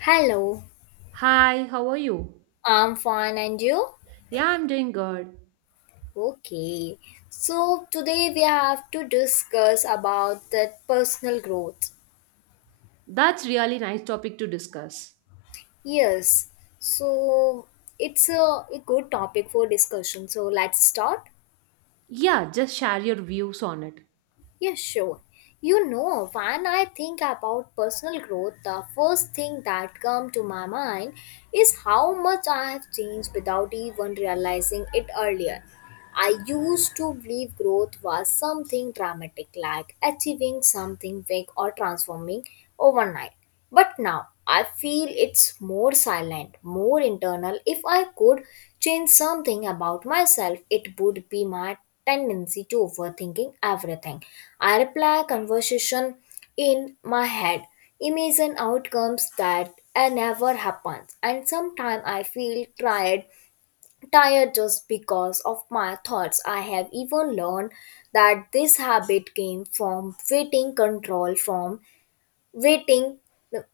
Hello, Hi, how are you? I'm fine and you? Yeah, I'm doing good. Okay. So today we have to discuss about that personal growth. That's really nice topic to discuss. Yes. So it's a good topic for discussion. So let's start. Yeah, just share your views on it. Yes, sure. You know, when I think about personal growth, the first thing that comes to my mind is how much I have changed without even realizing it earlier. I used to believe growth was something dramatic, like achieving something big or transforming overnight. But now I feel it's more silent, more internal. If I could change something about myself, it would be my tendency to overthinking everything. I reply conversation in my head, imagine outcomes that never happens, and sometimes I feel tired just because of my thoughts. I have even learned that this habit came from waiting control from waiting,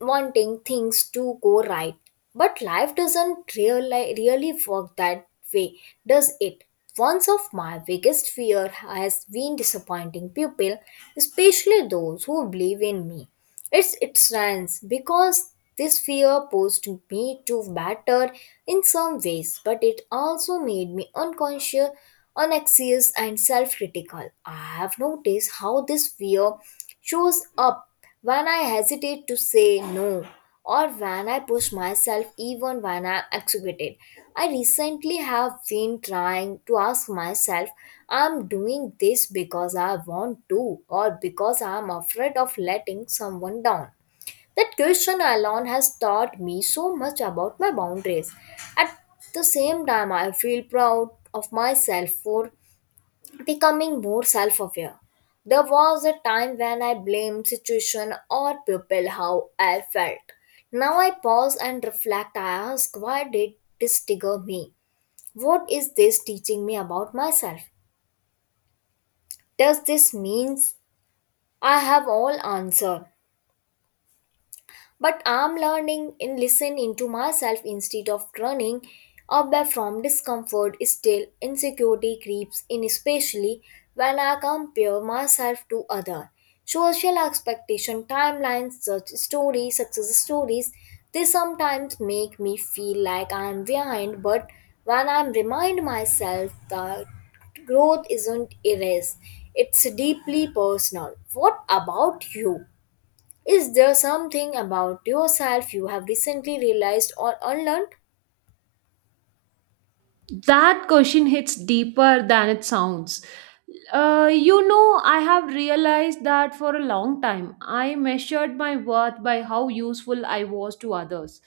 wanting things to go right. But life doesn't really work that way, does it? One of my biggest fear has been disappointing people, especially those who believe in me. It strands because this fear pushed me to better in some ways, but it also made me unconscious, unaxious, and self-critical. I have noticed how this fear shows up when I hesitate to say no or when I push myself even when I'm exhausted. I recently have been trying to ask myself, I'm doing this because I want to or because I'm afraid of letting someone down. That question alone has taught me so much about my boundaries. At the same time, I feel proud of myself for becoming more self-aware. There was a time when I blamed situation or people how I felt. Now I pause and reflect. I ask, why did this trigger me? What is this teaching me about myself? Does this means I have all answer? But I'm learning in listen into myself instead of running away from discomfort. Still, insecurity creeps in, especially when I compare myself to other. Social expectation, timelines, such stories, success stories, they sometimes make me feel like I am behind. But when I remind myself that growth isn't erased, it's deeply personal. What about you? Is there something about yourself you have recently realized or unlearned? That question hits deeper than it sounds. I have realized that for a long time, I measured my worth by how useful I was to others.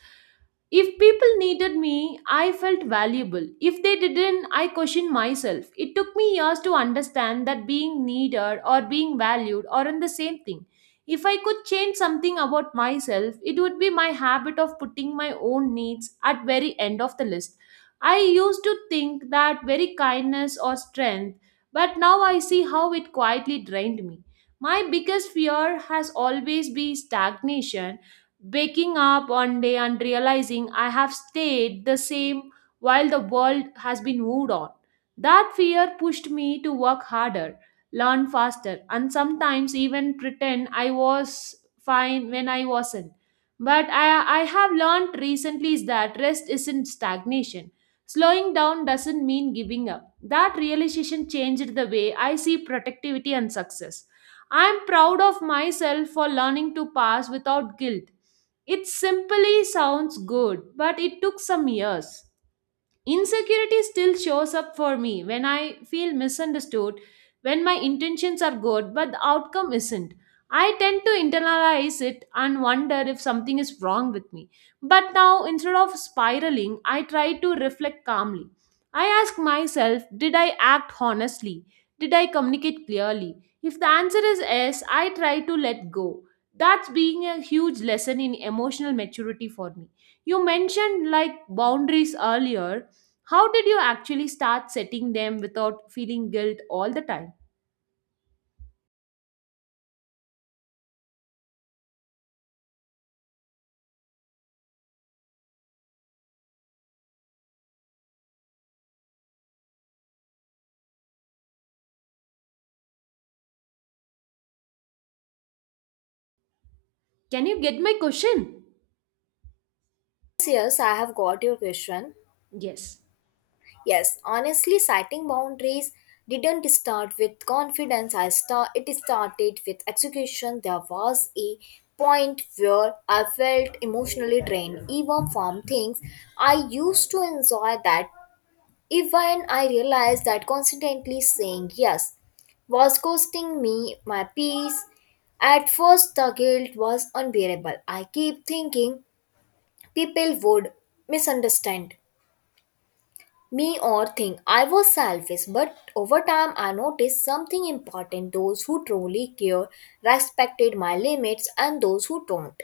If people needed me, I felt valuable. If they didn't, I questioned myself. It took me years to understand that being needed or being valued aren't the same thing. If I could change something about myself, it would be my habit of putting my own needs at very end of the list. I used to think that very kindness or strength, but now I see how it quietly drained me. My biggest fear has always been stagnation, waking up one day and realizing I have stayed the same while the world has been moved on. That fear pushed me to work harder, learn faster, and sometimes even pretend I was fine when I wasn't. But I have learned recently is that rest isn't stagnation. Slowing down doesn't mean giving up. That realization changed the way I see productivity and success. I am proud of myself for learning to pass without guilt. It simply sounds good, but it took some years. Insecurity still shows up for me when I feel misunderstood, when my intentions are good but the outcome isn't. I tend to internalize it and wonder if something is wrong with me. But now, instead of spiraling, I try to reflect calmly. I ask myself, did I act honestly? Did I communicate clearly? If the answer is yes, I try to let go. That's being a huge lesson in emotional maturity for me. You mentioned like boundaries earlier, how did you actually start setting them without feeling guilt all the time? Can you get my question? Yes, yes, I have got your question. Yes. Yes, honestly, citing boundaries didn't start with confidence. I start It started with execution. There was a point where I felt emotionally drained, even from things I used to enjoy that. Even I realized that constantly saying yes was costing me my peace. At first, the guilt was unbearable. I keep thinking people would misunderstand me or think I was selfish, but over time I noticed something important. Those who truly care respected my limits, and those who don't.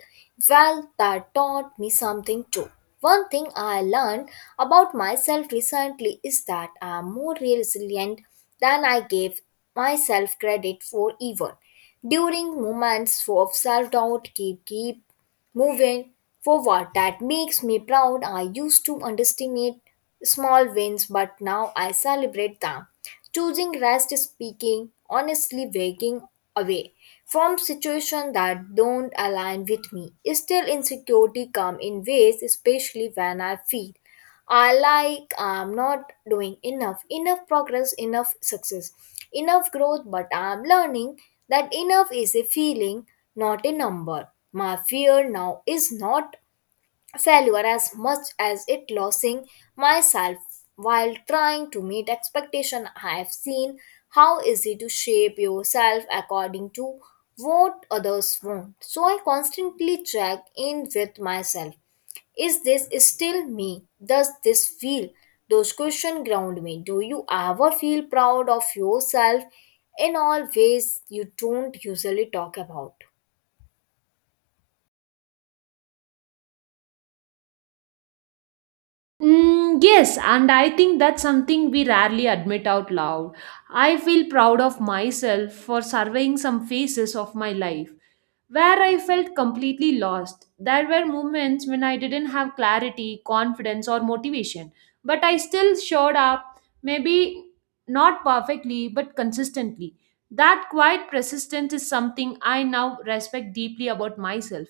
Well, that taught me something too. One thing I learned about myself recently is that I am more resilient than I gave myself credit for even. During moments of self doubt, keep moving forward that makes me proud. I used to underestimate small wins, but now I celebrate them. Choosing rest, speaking honestly, waking away from situations that don't align with me. Still, insecurity come in ways, especially when I feel I like I'm not doing enough, enough progress, enough success, enough growth, but I'm learning that enough is a feeling, not a number. My fear now is not failure as much as it losing myself while trying to meet expectation I have seen how easy to shape yourself according to what others want. So I constantly check in with myself, is this still me? Does this feel? Those questions ground me. Do you ever feel proud of yourself in all ways you don't usually talk about? Mm, yes, and I think that's something we rarely admit out loud. I feel proud of myself for surveying some phases of my life where I felt completely lost. There were moments when I didn't have clarity, confidence, or motivation, but I still showed up, maybe not perfectly, but consistently. That quiet persistence is something I now respect deeply about myself.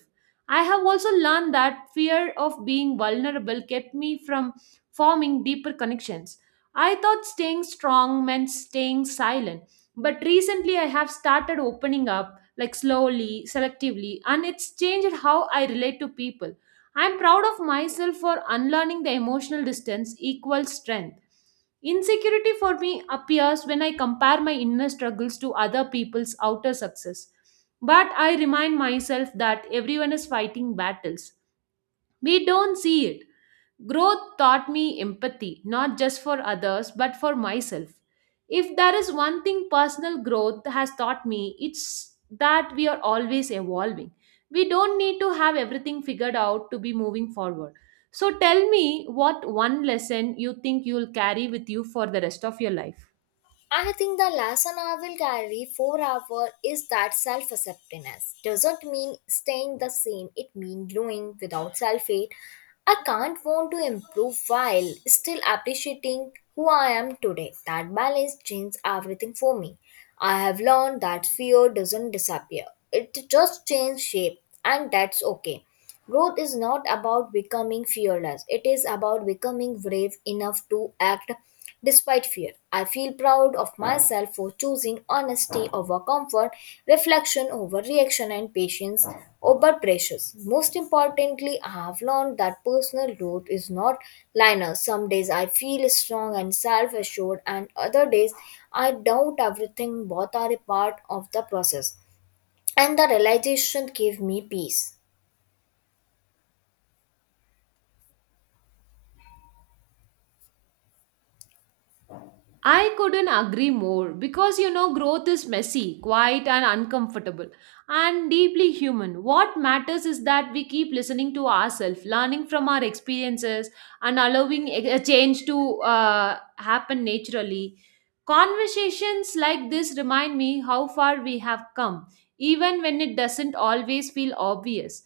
I have also learned that fear of being vulnerable kept me from forming deeper connections. I thought staying strong meant staying silent, but recently I have started opening up, like slowly, selectively, and it's changed how I relate to people. I'm proud of myself for unlearning the emotional distance equals strength. Insecurity for me appears when I compare my inner struggles to other people's outer success. But I remind myself that everyone is fighting battles. We don't see it. Growth taught me empathy, not just for others, but for myself. If there is one thing personal growth has taught me, it's that we are always evolving. We don't need to have everything figured out to be moving forward. So tell me what one lesson you think you'll carry with you for the rest of your life. I think the lesson I will carry forever is that self acceptance doesn't mean staying the same, it means growing without self hate. I can't want to improve while still appreciating who I am today. That balance changes everything for me. I have learned that fear doesn't disappear, it just changes shape, and that's okay. Growth is not about becoming fearless, it is about becoming brave enough to act despite fear. I feel proud of myself for choosing honesty over comfort, reflection over reaction, and patience over pressures. Most importantly, I have learned that personal growth is not linear. Some days I feel strong and self assured, and other days I doubt everything. Both are a part of the process, and the realization gave me peace. I couldn't agree more because you know, growth is messy, quiet, and uncomfortable, and deeply human. What matters is that we keep listening to ourselves, learning from our experiences, and allowing a change to happen naturally. Conversations like this remind me how far we have come, even when it doesn't always feel obvious.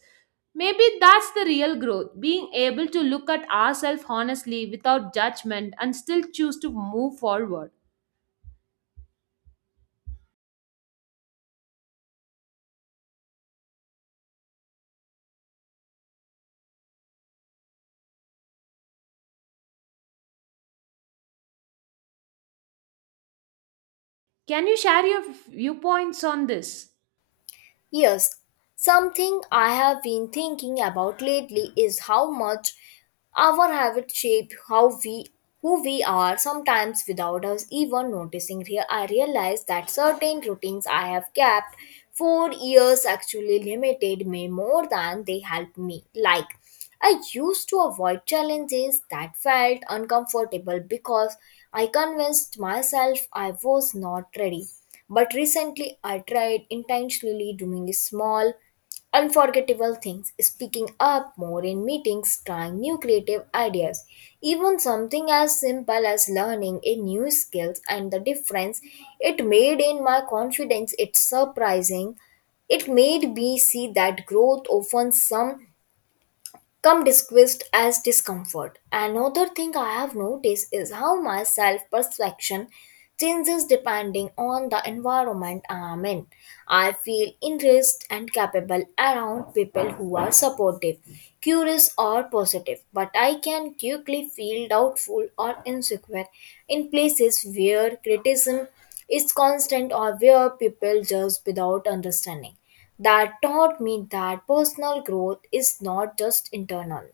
Maybe that's the real growth being able to look at ourselves honestly without judgment and still choose to move forward. Can you share your viewpoints on this? Yes, something I have been thinking about lately is how much our habits shape how we who we are sometimes without us even noticing. Here I realized that certain routines I have kept for years actually limited me more than they helped me. Like I used to avoid challenges that felt uncomfortable because I convinced myself I was not ready, but recently, I tried intentionally doing small, unforgettable things, speaking up more in meetings, trying new creative ideas. Even something as simple as learning a new skill and the difference it made in my confidence, it's surprising. It made me see that growth often some come disguised as discomfort. Another thing I have noticed is how my self perception changes depending on the environment I am in. I feel enriched and capable around people who are supportive, curious, or positive, but I can quickly feel doubtful or insecure in places where criticism is constant or where people judge without understanding. That taught me that personal growth is not just internal.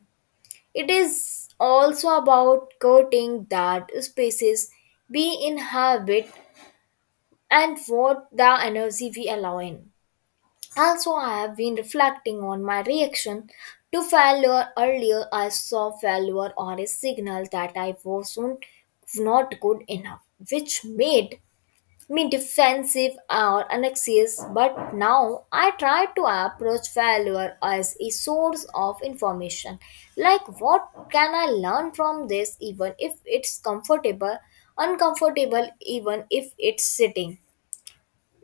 It is also about curting that spaces we inhabit and what the energy we allow in. Also, I have been reflecting on my reaction to failure earlier. I saw failure or a signal that I wasn't not good enough, which made me defensive or anxious. But now I try to approach failure as a source of information, like what can I learn from this, even if it's comfortable uncomfortable, even if it's sitting.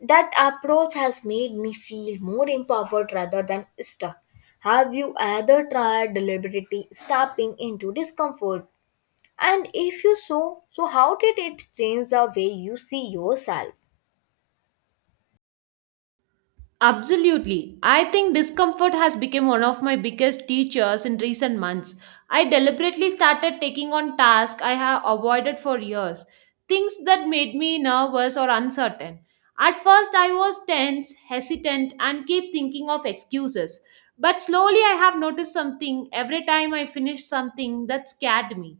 That approach has made me feel more empowered rather than stuck. Have you ever tried deliberately stepping into discomfort, and if you so so, how did it change the way you see yourself? Absolutely. I think discomfort has become one of my biggest teachers in recent months. I deliberately started taking on tasks I have avoided for years, things that made me nervous or uncertain. At first, I was tense, hesitant, and keep thinking of excuses. But slowly, I have noticed something every time I finished something that scared me.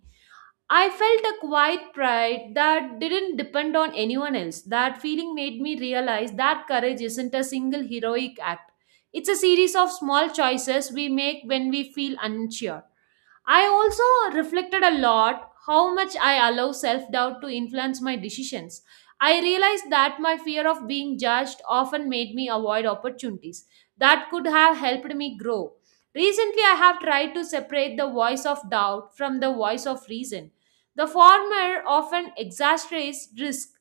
I felt a quiet pride that didn't depend on anyone else. That feeling made me realize that courage isn't a single heroic act. It's a series of small choices we make when we feel unsure. I also reflected a lot how much I allow self doubt to influence my decisions. I realized that my fear of being judged often made me avoid opportunities that could have helped me grow. Recently, I have tried to separate the voice of doubt from the voice of reason. The former often exaggerates risk,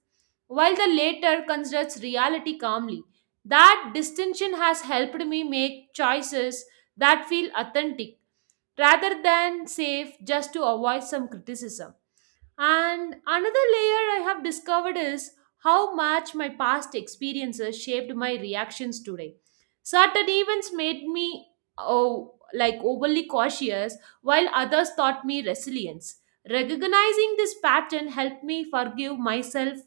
while the latter considers reality calmly. That distinction has helped me make choices that feel authentic rather than safe just to avoid some criticism. And another layer I have discovered is how much my past experiences shaped my reactions today. Certain events made me oh, like overly cautious, while others taught me resilience. Recognizing this pattern helped me forgive myself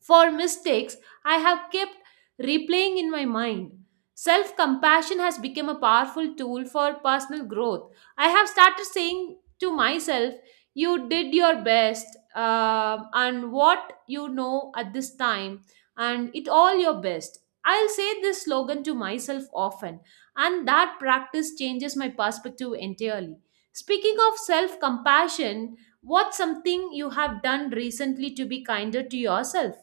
for mistakes I have kept replaying in my mind. Self compassion has become a powerful tool for personal growth. I have started saying to myself, "You did your best, and what you know at this time, and it all your best." I'll say this slogan to myself often, and that practice changes my perspective entirely. Speaking of self compassion, what's something you have done recently to be kinder to yourself?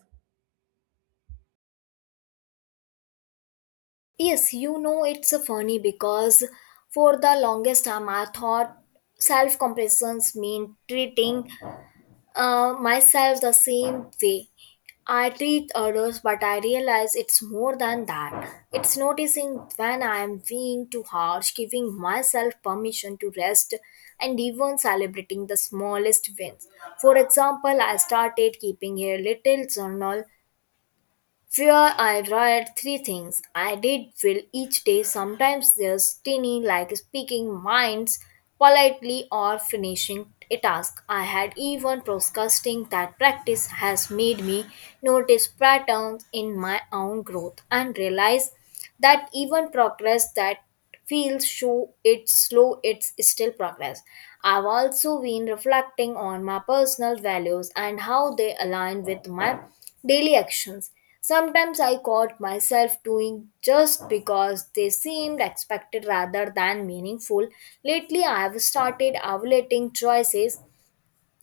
Yes, you know, it's a funny because for the longest time I thought self compressions mean treating myself the same way I treat others, but I realize it's more than that. It's noticing when I am being too harsh, giving myself permission to rest, and even celebrating the smallest wins. For example, I started keeping a little journal where I write three things I did well each day. Sometimes there's tiny, like speaking minds politely or finishing a task. I had even broadcasting that practice has made me notice patterns in my own growth and realize that even progress that feels show it's slow it's still progress. I've also been reflecting on my personal values and how they align with my daily actions. Sometimes I caught myself doing just because they seemed expected rather than meaningful. Lately I have started evaluating choices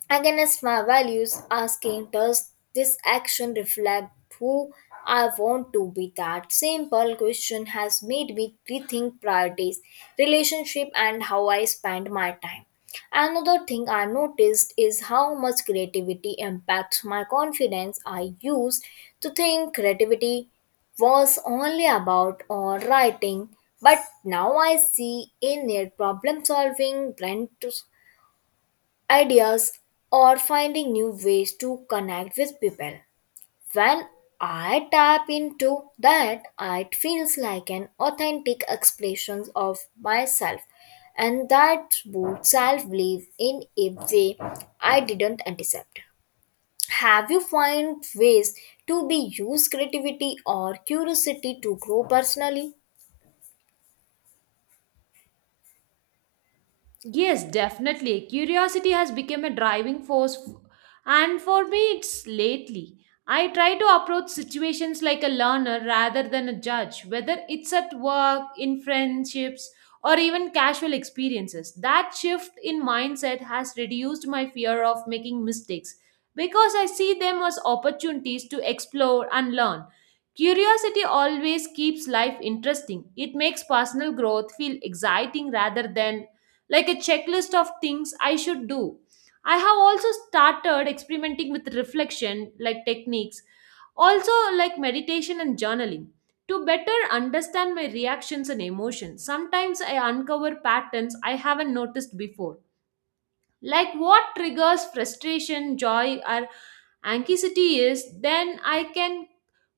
against my values, asking does this action reflect who I want to be? That simple question has made me rethink priorities, relationship, and how I spend my time. Another thing I noticed is how much creativity impacts my confidence. I used to think creativity was only about or writing, but now I see in it problem solving, ideas, or finding new ways to connect with people. When I tap into that, it feels like an authentic expression of myself, and that boosts self belief in a way I didn't anticipate. Have you found ways to be use creativity or curiosity to grow personally? Yes, definitely. Curiosity has become a driving force, and for me, it's lately. I try to approach situations like a learner rather than a judge, whether it's at work, in friendships, or even casual experiences. That shift in mindset has reduced my fear of making mistakes because I see them as opportunities to explore and learn. Curiosity always keeps life interesting. It makes personal growth feel exciting rather than like a checklist of things I should do. I have also started experimenting with reflection, like techniques, also like meditation and journaling. To better understand my reactions and emotions, sometimes I uncover patterns I haven't noticed before like what triggers frustration, joy, or anxiety is, then I can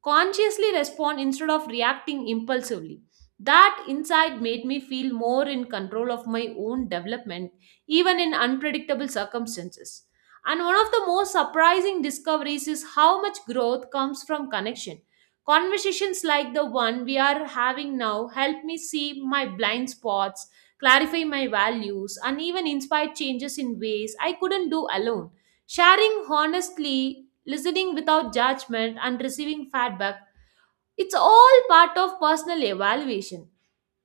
consciously respond instead of reacting impulsively. That insight made me feel more in control of my own development, even in unpredictable circumstances. And one of the most surprising discoveries is how much growth comes from connection. Conversations like the one we are having now help me see my blind spots, clarify my values, and even inspire changes in ways I couldn't do alone. Sharing honestly, listening without judgment, and receiving feedback, it's all part of personal evaluation.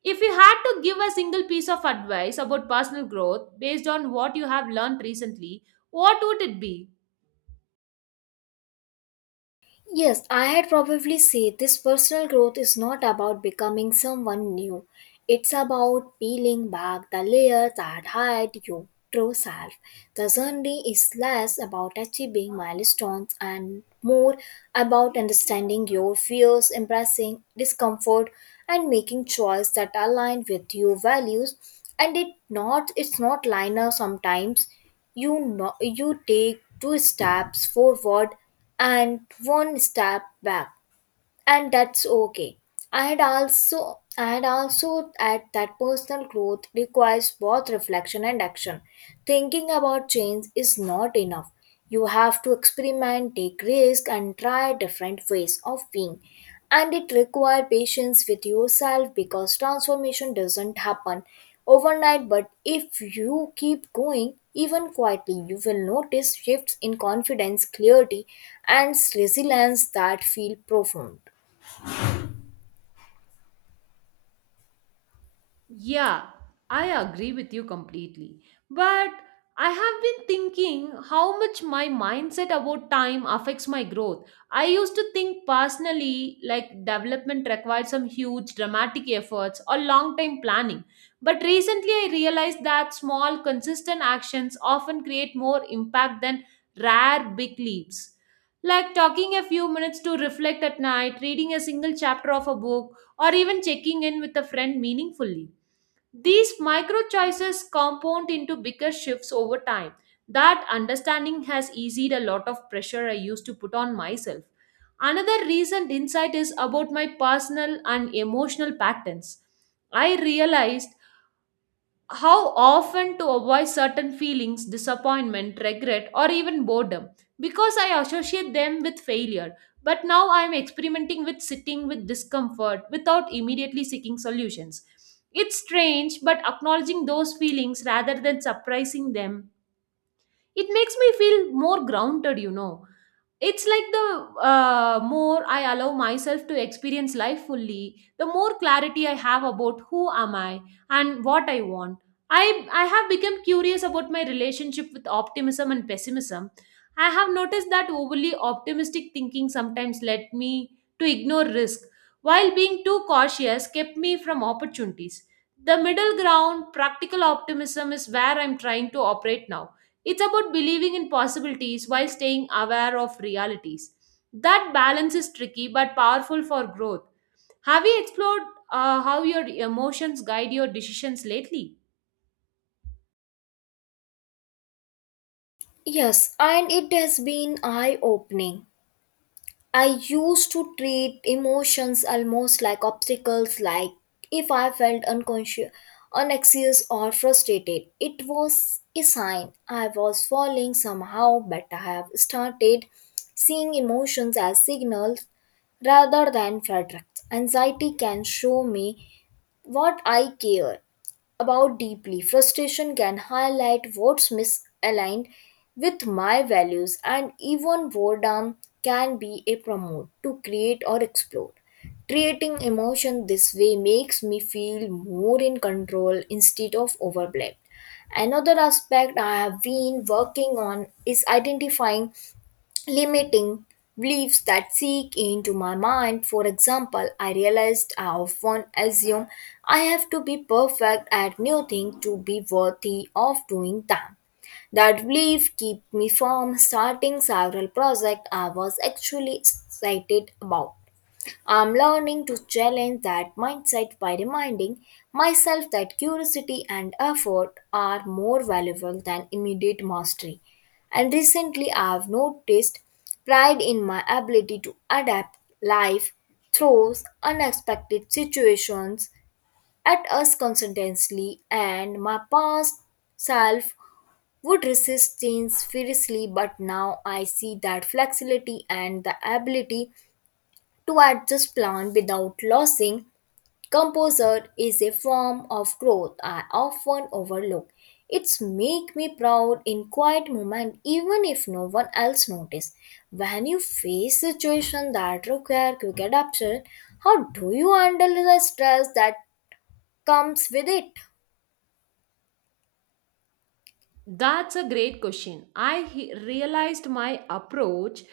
If you had to give a single piece of advice about personal growth based on what you have learned recently, what would it be? Yes, I had probably say this personal growth is not about becoming someone new. It's about peeling back the layer that hide your true self. The journey is less about achieving milestones and more about understanding your fears, embracing discomfort, and making choices that align with your values. And it's not linear. Sometimes you know you take two steps forward and one step back, and that's okay. I had also add that personal growth requires both reflection and action. Thinking about change is not enough. You have to experiment, take risk, and try different ways of being. And it requires patience with yourself because transformation doesn't happen overnight. But if you keep going, even quietly, you will notice shifts in confidence, clarity, and resilience that feel profound. Yeah, I agree with you completely. But I have been thinking how much my mindset about time affects my growth. I used to think personally like development required some huge dramatic efforts or long time planning. But recently I realized that small consistent actions often create more impact than rare big leaps. Like talking a few minutes to reflect at night, reading a single chapter of a book, or even checking in with a friend meaningfully. These micro choices compound into bigger shifts over time. That understanding has eased a lot of pressure I used to put on myself. Another recent insight is about my personal and emotional patterns. I realized how often to avoid certain feelings, disappointment, regret, or even boredom because I associate them with failure. But now I am experimenting with sitting with discomfort without immediately seeking solutions. It's strange, but acknowledging those feelings rather than suppressing them it makes me feel more grounded, you know. It's like the more I allow myself to experience life fully, the more clarity I have about who am I and what I want. I i have become curious about my relationship with optimism and pessimism. I have noticed that overly optimistic thinking sometimes led me to ignore risk, while being too cautious kept me from opportunities. The middle ground practical optimism is where I'm trying to operate now. It's about believing in possibilities while staying aware of realities. That balance is tricky but powerful for growth. Have you explored how your emotions guide your decisions lately? Yes, and it has been eye opening. I used to treat emotions almost like obstacles, like if I felt unconscious, unaxious, or frustrated. It was a sign I was falling somehow, but I have started seeing emotions as signals rather than verdicts. Anxiety can show me what I care about deeply. Frustration can highlight what's misaligned with my values, and even boredom can be a promote to create or explore. Treating emotion this way makes me feel more in control instead of overwhelmed. Another aspect I have been working on is identifying limiting beliefs that seek into my mind. For example, I realized I often assume I have to be perfect at new things to be worthy of doing them. That belief kept me from starting several projects I was actually excited about. I'm learning to challenge that mindset by reminding myself that curiosity and effort are more valuable than immediate mastery. And recently, I've noticed pride in my ability to adapt. Life throws unexpected situations at us constantly, and my past self would resist change fiercely, but now I see that flexibility and the ability to adjust plan without losing composure is a form of growth I often overlook. It's make me proud in quiet moment even if no one else notice. When you face situation that require quick adaptation, how do you handle the stress that comes with it? That's a great question. Realized my approach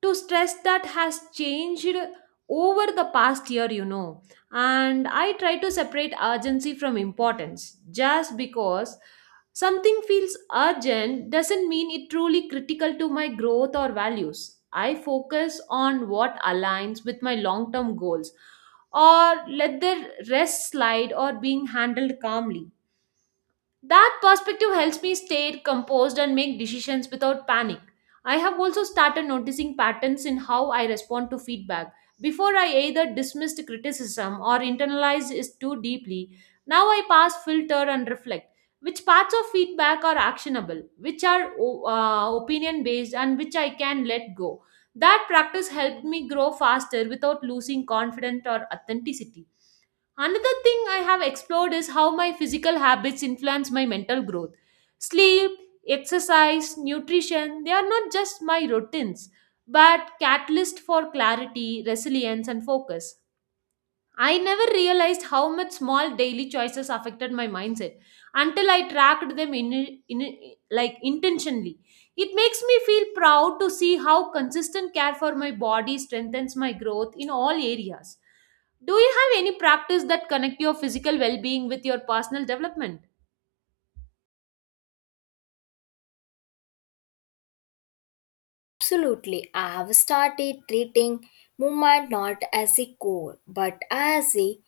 to stress that has changed over the past year, you know. And I try to separate urgency from importance. Just because something feels urgent doesn't mean it truly critical to my growth or values. I focus on what aligns with my long term goals, or let the rest slide or being handled calmly. That perspective helps me stay composed and make decisions without panic. I have also started noticing patterns in how I respond to feedback. Before I either dismissed criticism or internalized it too deeply. Now I pass filter and reflect which parts of feedback are actionable, which are opinion based, and which I can let go. That practice helped me grow faster without losing confidence or authenticity. Another thing I have explored is how my physical habits influence my mental growth. Sleep, exercise, nutrition, they are not just my routines, but catalyst for clarity, resilience and focus. I never realized how much small daily choices affected my mindset until I tracked them in like intentionally. It makes me feel proud to see how consistent care for my body strengthens my growth in all areas. Do you have any practice that connect your physical well-being with your personal development? Absolutely. I have started treating movement not as a goal but as a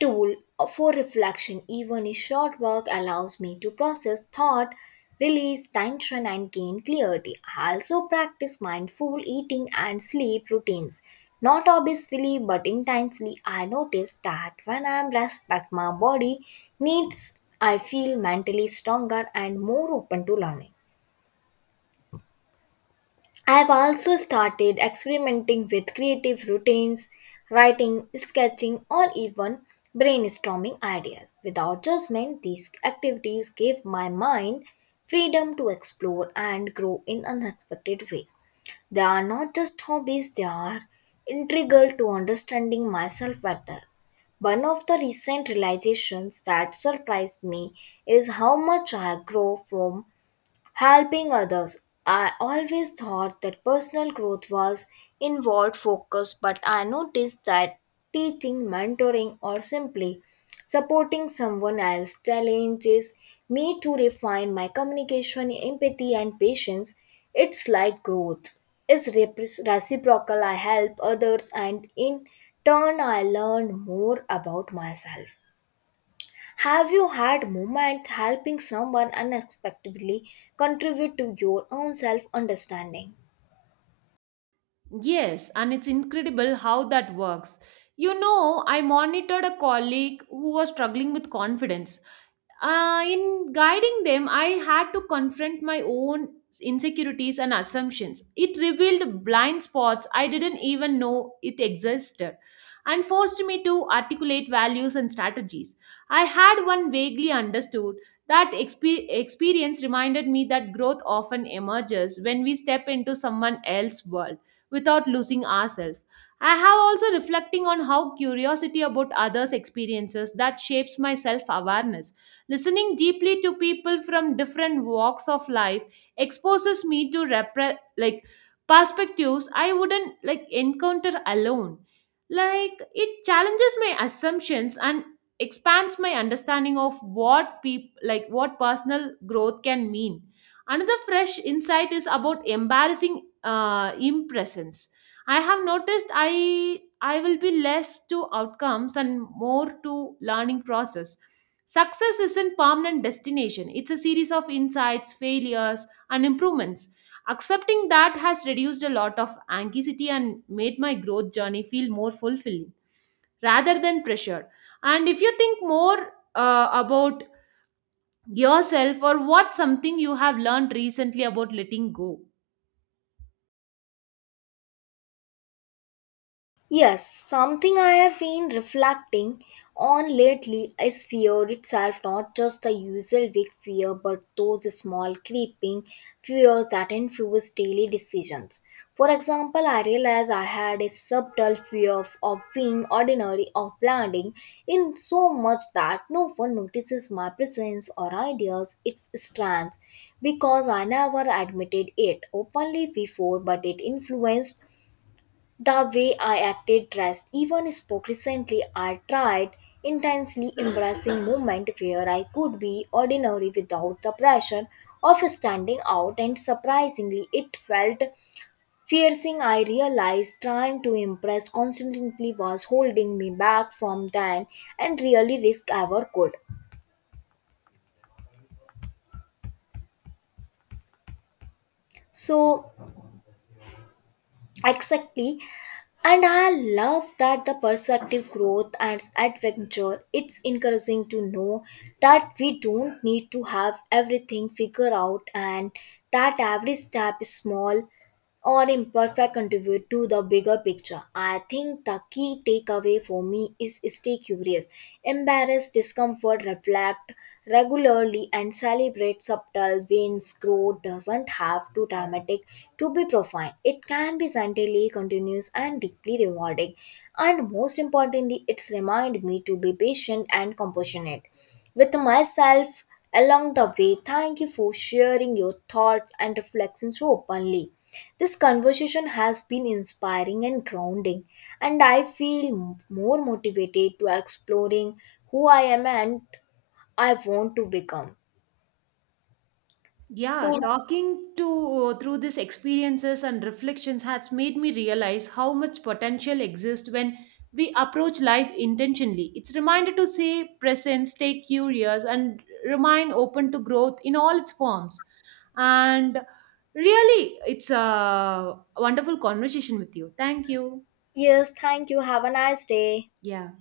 tool for reflection. Even a short walk allows me to process thought, release tension, and gain clarity. I also practice mindful eating and sleep routines. Not obviously but intensely, I notice that when I respect my body needs, I feel mentally stronger and more open to learning. I've also started experimenting with creative routines, writing, sketching, or even brainstorming ideas. Without judgment, these activities give my mind freedom to explore and grow in unexpected ways. They are not just hobbies, they are integral to understanding myself better. One of the recent realizations that surprised me is how much I grow from helping others. I always thought that personal growth was inward focus, but I noticed that teaching, mentoring, or simply supporting someone else challenges me to refine my communication, empathy, and patience. It's like growth is reciprocal. I help others, and in turn, I learn more about myself. Have you had moments helping someone unexpectedly contribute to your own self understanding? Yes, and it's incredible how that works. You know, I monitored a colleague who was struggling with confidence, in guiding them, I had to confront my own insecurities and assumptions. It revealed blind spots I didn't even know it existed and forced me to articulate values and strategies. I had one vaguely understood. That experience reminded me that growth often emerges when we step into someone else's world without losing ourselves. I have also reflecting on how curiosity about others' experiences that shapes my self-awareness. Listening deeply to people from different walks of life exposes me to like perspectives I wouldn't like encounter alone. Like it challenges my assumptions and expands my understanding of what like what personal growth can mean. Another fresh insight is about embarrassing impressions. I have noticed I will be less to outcomes and more to learning process. Success isn't permanent destination. It's a series of insights, failures, and improvements. Accepting that has reduced a lot of anxiety and made my growth journey feel more fulfilling rather than pressure. And if you think more about yourself or what something you have learned recently about letting go, Yes, something I have been reflecting on lately is fear itself, not just the usual big fear, but those small creeping fears that influence daily decisions. For example, I realized I had a subtle fear of being ordinary, of blending in so much that no one notices my presence or ideas. It's strange because I never admitted it openly before, but it influenced the way I acted, dressed, even spoke. Recently, I tried intensely embracing movement where I could be ordinary without the pressure of standing out, and surprisingly, it felt fearsing. I realized trying to impress constantly was holding me back from then and really risk ever could. So, exactly, and I love that the perspective growth and adventure. It's encouraging to know that we don't need to have everything figured out and that every step is small or imperfect contribute to the bigger picture. I think the key takeaway for me is stay curious, embrace discomfort, reflect regularly, and celebrate subtle wins. Growth doesn't have to dramatic to be profound. It can be gently, continuous, and deeply rewarding. And most importantly, it reminds me to be patient and compassionate with myself along the way. Thank you for sharing your thoughts and reflections so openly. This conversation has been inspiring and grounding, and I feel more motivated to exploring who I am and I want to become. Yeah, So, talking to through these experiences and reflections has made me realize how much potential exists when we approach life intentionally. It's reminder to stay present, stay curious, and remain open to growth in all its forms. And really, it's a wonderful conversation with you. Thank you. yes, thank you. Have a nice day. Yeah.